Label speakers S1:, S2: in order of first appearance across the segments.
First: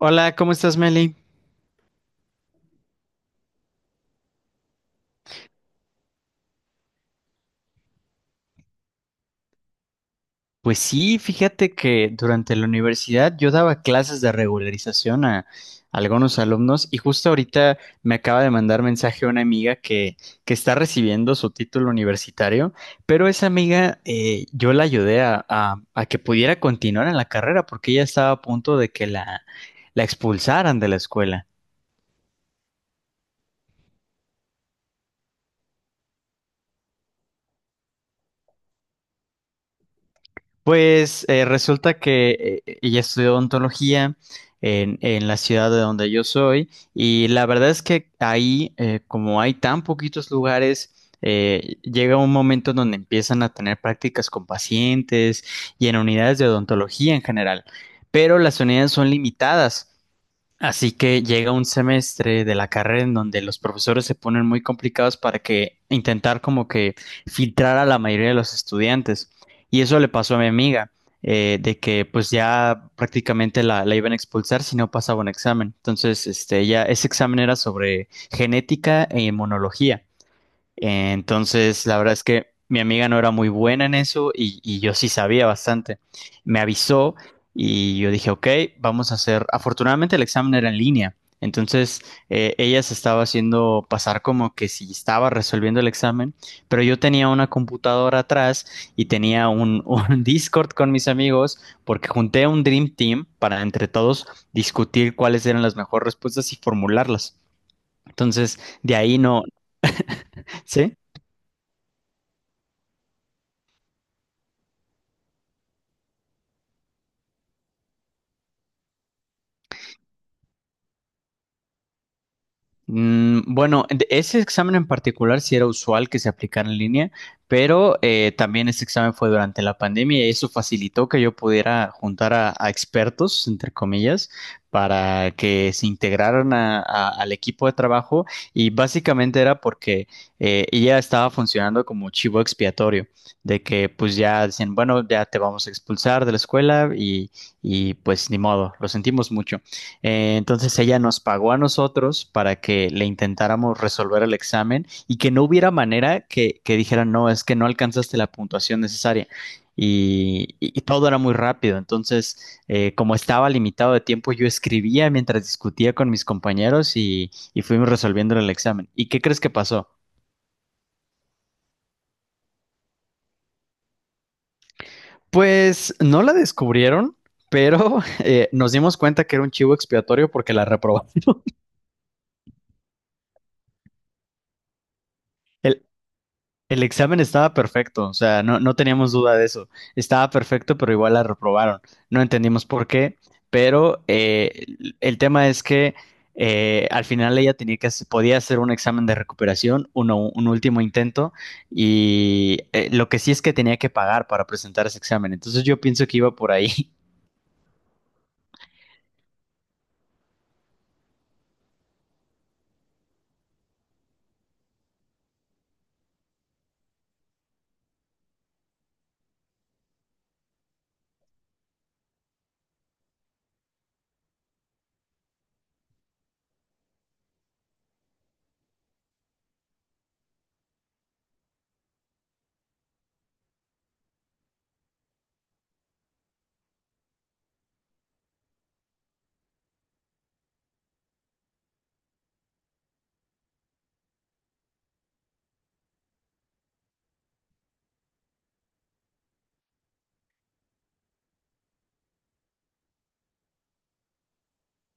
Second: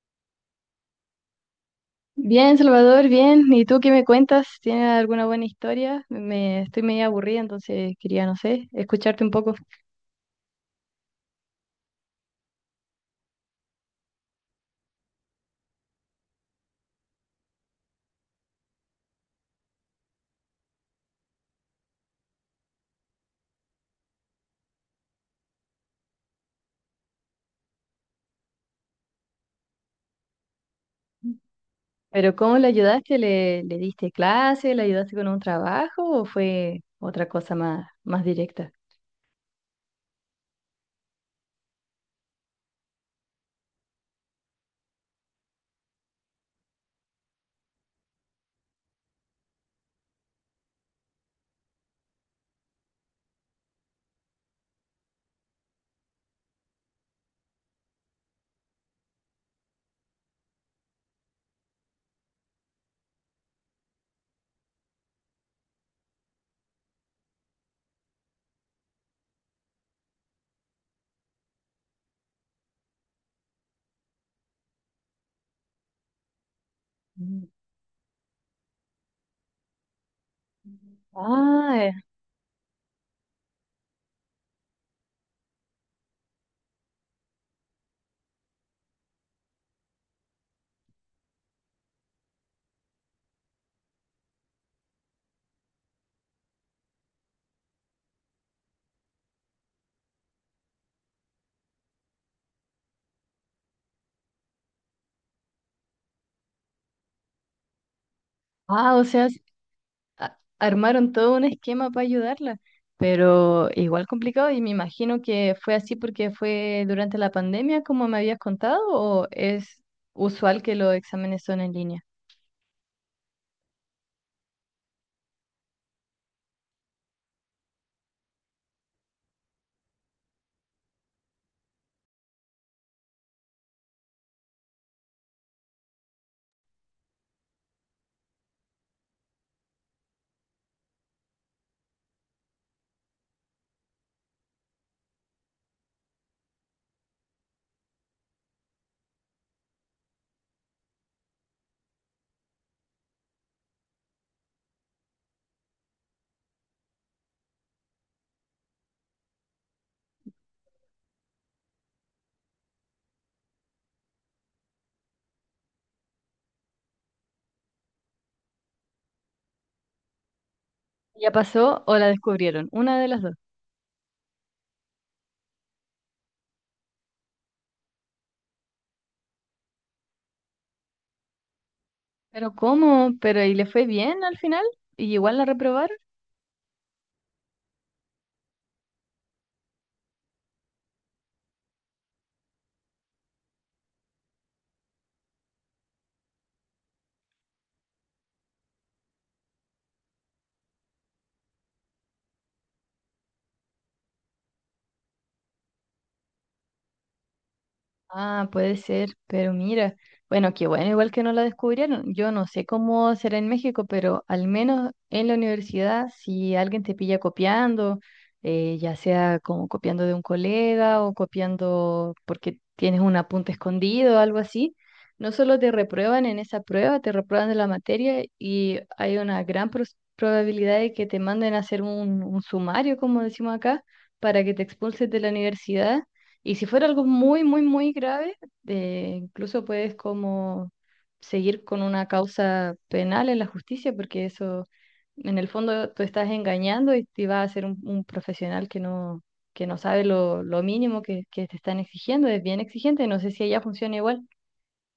S1: Hola, ¿cómo estás, Meli?
S2: Bien, Salvador, bien. ¿Y tú qué me cuentas? ¿Tienes alguna buena historia? Me estoy medio aburrida, entonces quería, no sé, escucharte un poco.
S1: Pues sí, fíjate que durante la universidad yo daba clases de regularización a algunos alumnos y justo ahorita me acaba de mandar mensaje una amiga que está recibiendo su título universitario, pero esa amiga yo la ayudé a que pudiera continuar en la carrera porque ella estaba a punto de que la expulsaran de la escuela.
S2: Pero ¿cómo le ayudaste? ¿¿Le diste clase? ¿Le ayudaste con un trabajo? ¿O fue otra cosa más directa?
S1: Pues resulta que ella estudió odontología en la ciudad de donde yo soy y la verdad es que ahí, como hay tan poquitos lugares, llega un momento en donde empiezan a tener prácticas con pacientes y en unidades de odontología en general, pero las unidades son limitadas. Así que llega un semestre de la carrera en donde los profesores se ponen muy complicados para que intentar como que filtrar a la mayoría de los estudiantes. Y eso le pasó a mi amiga, de que pues ya prácticamente la iban a expulsar si no pasaba un examen. Entonces, este, ella, ese examen
S2: Mm.
S1: era sobre genética e inmunología.
S2: Ah,
S1: Entonces, la verdad es que mi amiga no era muy buena en eso y yo sí sabía bastante. Me avisó y yo dije, ok, vamos a hacer. Afortunadamente el examen era en línea. Entonces, ella se estaba haciendo pasar como que si estaba resolviendo el examen, pero yo tenía una computadora atrás y tenía un, un Discord con mis amigos porque junté un Dream Team para entre todos discutir cuáles eran las mejores respuestas y formularlas. Entonces, de
S2: ah, o
S1: ahí
S2: sea,
S1: no, ¿sí?
S2: armaron todo un esquema para ayudarla, pero igual complicado y me imagino que fue así porque fue durante la pandemia, como me habías contado, ¿o es usual que los exámenes son en línea?
S1: Bueno, ese examen en particular sí era usual que se aplicara en línea, pero también ese examen fue durante la pandemia y eso facilitó que yo pudiera juntar a expertos, entre comillas, para que se integraran al equipo de trabajo y básicamente era porque ella estaba funcionando como chivo expiatorio, de que pues ya decían, bueno, ya te vamos a expulsar de la escuela y pues ni modo, lo sentimos mucho. Entonces ella nos pagó a nosotros para que le intentáramos resolver el examen y que no hubiera manera que dijeran, no, es que no alcanzaste la puntuación necesaria. Y todo era muy rápido. Entonces, como estaba limitado de tiempo, yo escribía mientras discutía con mis compañeros y fuimos resolviendo el examen. ¿Y qué crees que pasó?
S2: Ya pasó o la descubrieron, una de las dos.
S1: Pues no la descubrieron, pero nos dimos cuenta que era un chivo expiatorio porque la reprobó.
S2: Pero ¿cómo? Pero ¿y le fue bien al final? ¿Y igual la reprobaron?
S1: El examen estaba perfecto, o sea, no teníamos duda de eso. Estaba perfecto, pero igual la reprobaron. No entendimos por qué, pero el tema es que al final ella podía hacer un examen de recuperación, uno, un último intento, y lo que sí es que tenía que pagar para presentar ese examen. Entonces yo pienso que iba por ahí.
S2: Ah, puede ser, pero mira, bueno, qué bueno, igual que no la descubrieron. Yo no sé cómo será en México, pero al menos en la universidad, si alguien te pilla copiando, ya sea como copiando de un colega o copiando porque tienes un apunte escondido o algo así, no solo te reprueban en esa prueba, te reprueban de la materia y hay una gran probabilidad de que te manden a hacer un sumario, como decimos acá, para que te expulses de la universidad y si fuera algo muy, muy, muy grave, incluso puedes como seguir con una causa penal en la justicia, porque eso, en el fondo, tú estás engañando y te va a ser un profesional que no sabe lo mínimo que te están exigiendo, es bien exigente, no sé si allá funciona igual.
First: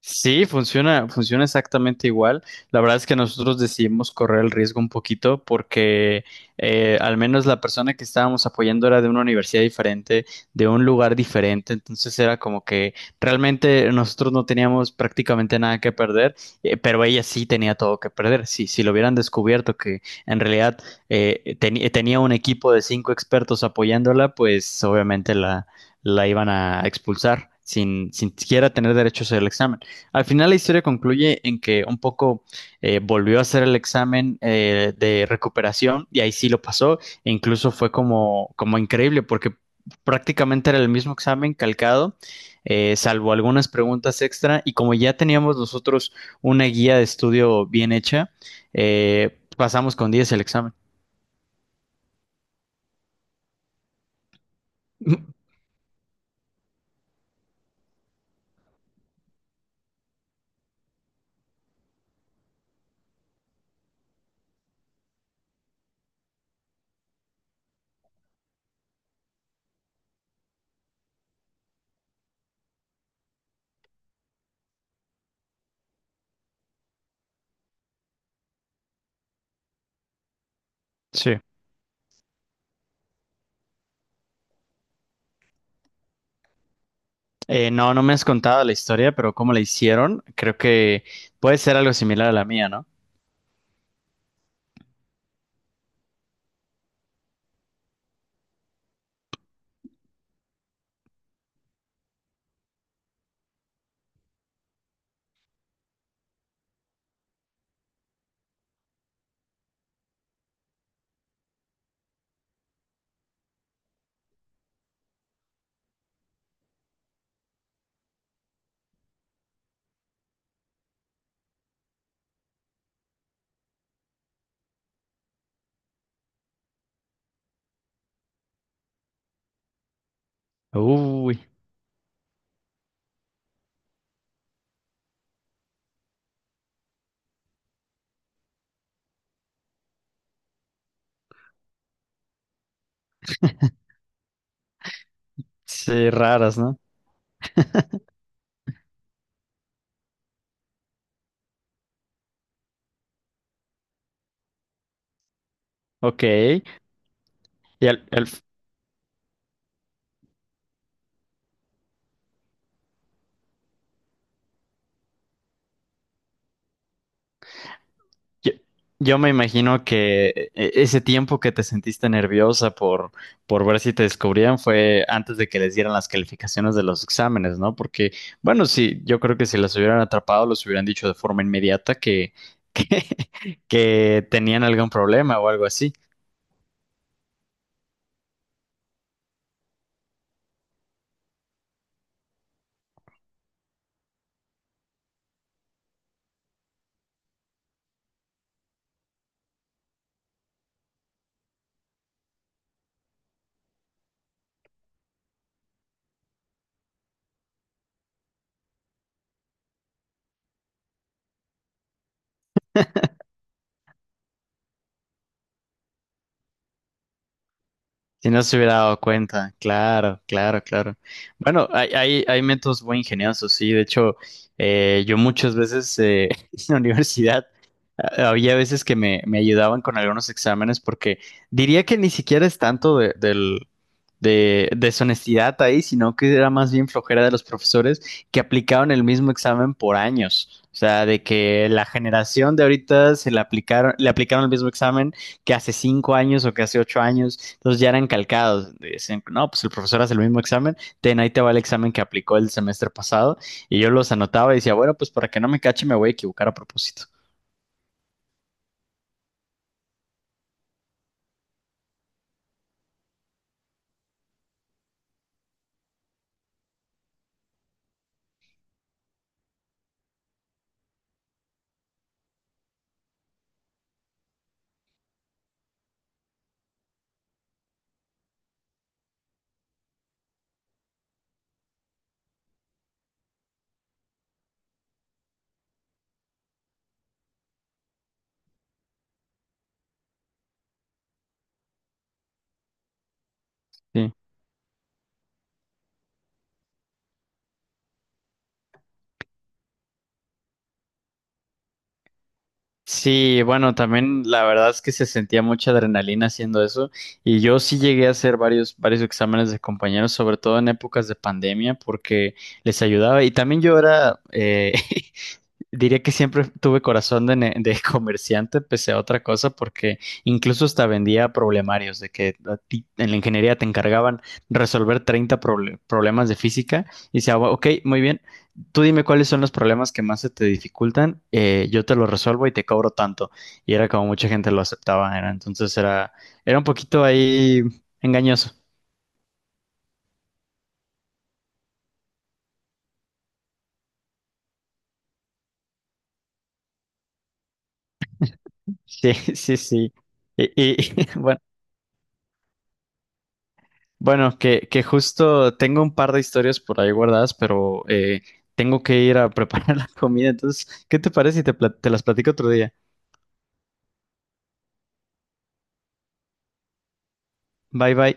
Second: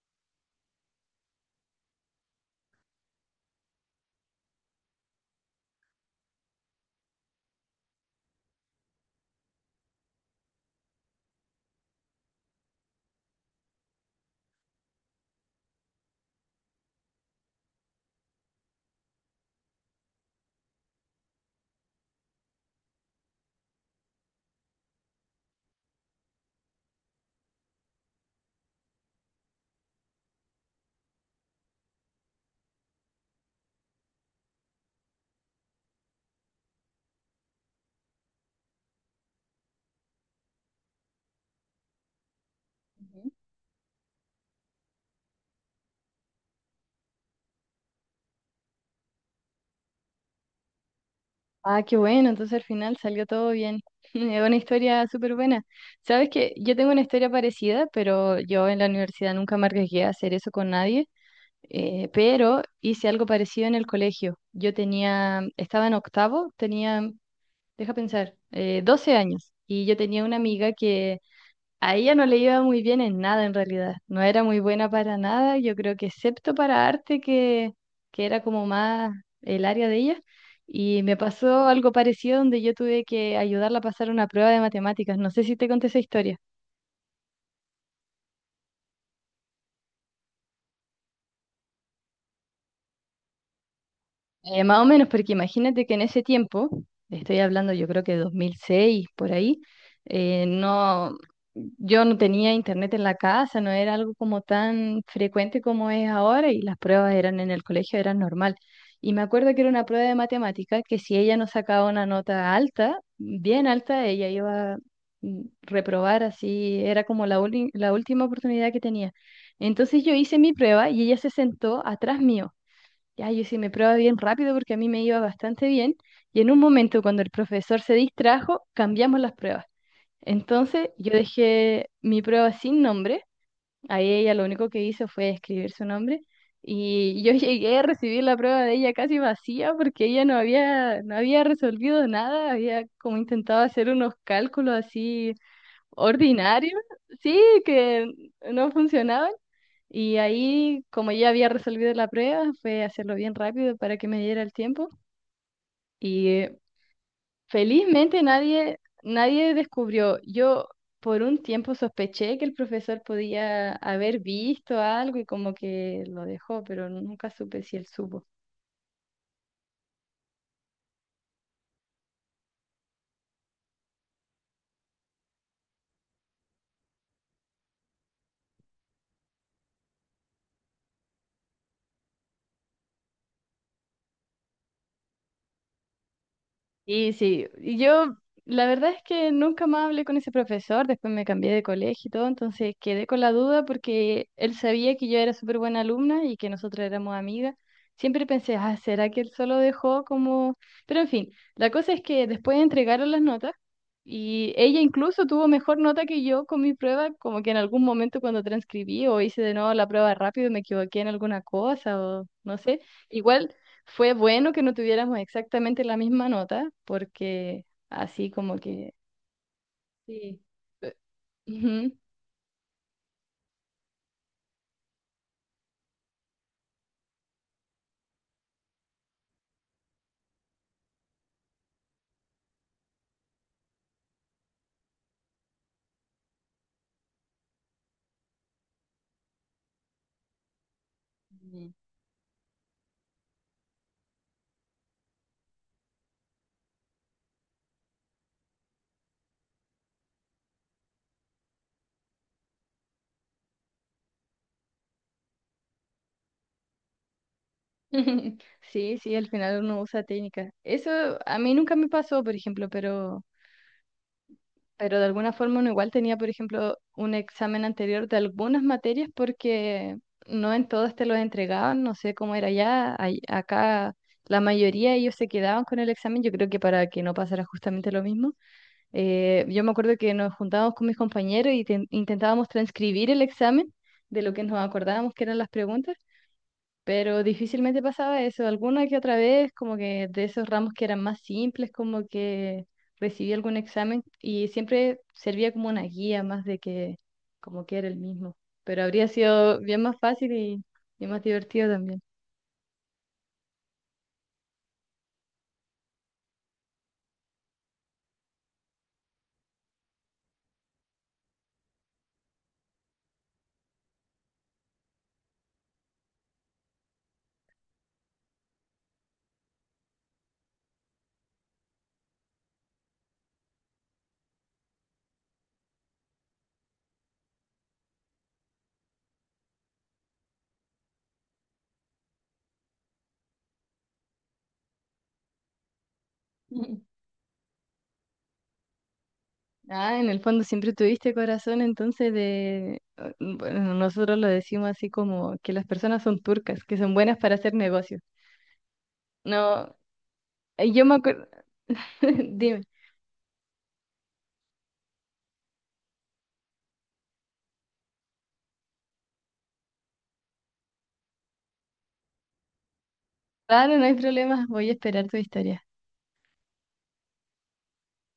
S1: Sí, funciona, funciona exactamente igual. La verdad es que nosotros decidimos correr el riesgo un poquito porque al menos la persona que estábamos apoyando era de una universidad diferente, de un lugar diferente, entonces era como que realmente nosotros no teníamos prácticamente nada que perder, pero ella sí tenía todo que perder. Sí, si lo hubieran descubierto que en realidad tenía un equipo de cinco expertos apoyándola, pues obviamente la iban a expulsar sin siquiera tener derechos al examen. Al final la historia concluye en que un poco volvió a hacer el examen de recuperación y ahí sí lo pasó e incluso fue como increíble porque prácticamente era el mismo examen calcado, salvo algunas preguntas extra y como ya teníamos nosotros una guía de estudio bien hecha, pasamos con 10 el examen.
S2: Ah, qué bueno, entonces al final salió todo bien. Es una historia súper buena. Sabes que yo tengo una historia parecida, pero yo en la universidad nunca me arriesgué a hacer eso con nadie. Pero hice algo parecido en el colegio. Yo tenía, estaba en octavo, tenía, deja pensar, 12 años. Y yo tenía una amiga que a ella no le iba muy bien en nada en realidad. No era muy buena para nada, yo creo que excepto para arte, que era como más el área de ella. Y me
S1: Sí.
S2: pasó algo parecido donde yo tuve que ayudarla a pasar una prueba de matemáticas. No sé si te conté esa historia.
S1: No, no me has contado la historia, pero cómo la hicieron, creo que puede ser algo similar a la mía, ¿no?
S2: Más o menos, porque imagínate que en ese tiempo, estoy hablando yo creo que 2006, por ahí, eh, no, yo no tenía internet en la casa, no era algo como tan frecuente como es ahora y las pruebas eran en el colegio, eran normal. Y me acuerdo que era una prueba de matemática que si ella no sacaba una nota alta, bien alta, ella iba a reprobar así, era como la última oportunidad que tenía. Entonces yo hice mi prueba y ella se sentó atrás mío. Ya, yo sí me probaba bien rápido porque a mí me iba bastante bien. Y en un momento, cuando el profesor se distrajo, cambiamos las pruebas. Entonces, yo
S1: Uy,
S2: dejé mi prueba sin nombre. Ahí ella lo único que hizo fue escribir su nombre. Y yo llegué a recibir la prueba de ella casi vacía porque ella no había resolvido nada. Había como intentado hacer unos cálculos así
S1: sí, raras, ¿no?
S2: ordinarios. Sí, que no funcionaban. Y ahí, como ya había resolvido la prueba, fue hacerlo bien rápido para que me diera el tiempo.
S1: Ok,
S2: Y
S1: y al-
S2: felizmente
S1: al-
S2: nadie descubrió. Yo por un tiempo sospeché que el profesor podía haber visto algo y como que lo dejó, pero nunca supe si él supo.
S1: yo, yo me imagino que ese tiempo que te sentiste nerviosa por ver si te descubrían fue antes de que les dieran las calificaciones de los exámenes, ¿no? Porque, bueno, sí, yo creo que si los hubieran atrapado, los hubieran dicho de forma inmediata que, que tenían algún problema o algo así.
S2: Y sí, y yo la verdad es que nunca más hablé con ese profesor, después me cambié de colegio y todo, entonces quedé con la duda porque él sabía que yo era súper buena alumna y que nosotros éramos amigas. Siempre pensé, ah, ¿será que él solo dejó como...? Pero en fin, la cosa es que después entregaron las notas y ella incluso tuvo mejor nota que yo con mi prueba, como que en algún momento cuando transcribí o hice de nuevo la prueba rápido me equivoqué en alguna cosa o no sé. Igual... Fue bueno que no tuviéramos exactamente la misma nota, porque así
S1: Si no se
S2: como
S1: hubiera
S2: que...
S1: dado cuenta, claro,
S2: Sí.
S1: claro,
S2: Eh,
S1: claro. Bueno, hay,
S2: Ujú.
S1: hay, hay métodos muy ingeniosos, sí. De hecho, yo muchas veces en la universidad había veces que me ayudaban con algunos exámenes porque diría que ni siquiera es tanto de deshonestidad ahí, sino que era más bien flojera de los profesores que aplicaban el mismo examen por años. O sea, de que
S2: Mm.
S1: la generación de ahorita se le aplicaron el mismo examen que hace 5 años o que hace 8 años, entonces ya eran calcados. Dicen, no, pues el profesor hace el mismo examen, ten, ahí te va el examen que aplicó el semestre pasado, y yo los anotaba y decía, bueno, pues para que no me cache, me voy a equivocar a propósito.
S2: Sí, sí, al final uno usa técnicas. Eso a mí nunca me pasó, por ejemplo, pero de alguna forma uno igual tenía, por ejemplo, un examen anterior de algunas materias porque no en todas te los entregaban, no sé cómo era allá, acá la mayoría ellos se quedaban con el examen, yo creo que para que no pasara justamente lo mismo. Yo me acuerdo que nos juntábamos con mis compañeros y intentábamos transcribir el examen de lo que nos acordábamos que eran las preguntas, pero difícilmente pasaba eso. Alguna que otra vez, como que de esos ramos que eran más simples, como que recibí algún examen
S1: Sí.
S2: y siempre servía como una guía más de que como que era el mismo. Pero habría sido bien más fácil y más divertido también.
S1: Sí, bueno, también la verdad es que se sentía mucha adrenalina haciendo eso y yo sí llegué a hacer varios, varios exámenes de compañeros, sobre todo en épocas de pandemia, porque les ayudaba y también yo era diría que siempre tuve corazón de comerciante, pese a otra cosa, porque incluso hasta vendía problemarios, de que a ti en la ingeniería te encargaban resolver 30 problemas de física y decía, "Bueno, ok, muy bien, tú dime cuáles son los problemas que más se te dificultan, yo te los resuelvo y te cobro tanto. Y era como mucha gente lo aceptaba, era un poquito ahí engañoso.
S2: Ah, en el fondo siempre tuviste corazón, entonces de... ah, bueno, nosotros lo decimos así como que las personas son turcas, que son buenas para hacer negocios.
S1: Sí, sí,
S2: No,
S1: sí. Y,
S2: yo
S1: y,
S2: me acuerdo...
S1: bueno.
S2: Dime.
S1: Bueno, que justo tengo un par de historias por ahí guardadas, pero tengo que ir a preparar la comida. Entonces, ¿qué te parece si te las platico otro día?
S2: Claro, no hay problema, voy a esperar tu historia.
S1: Bye bye.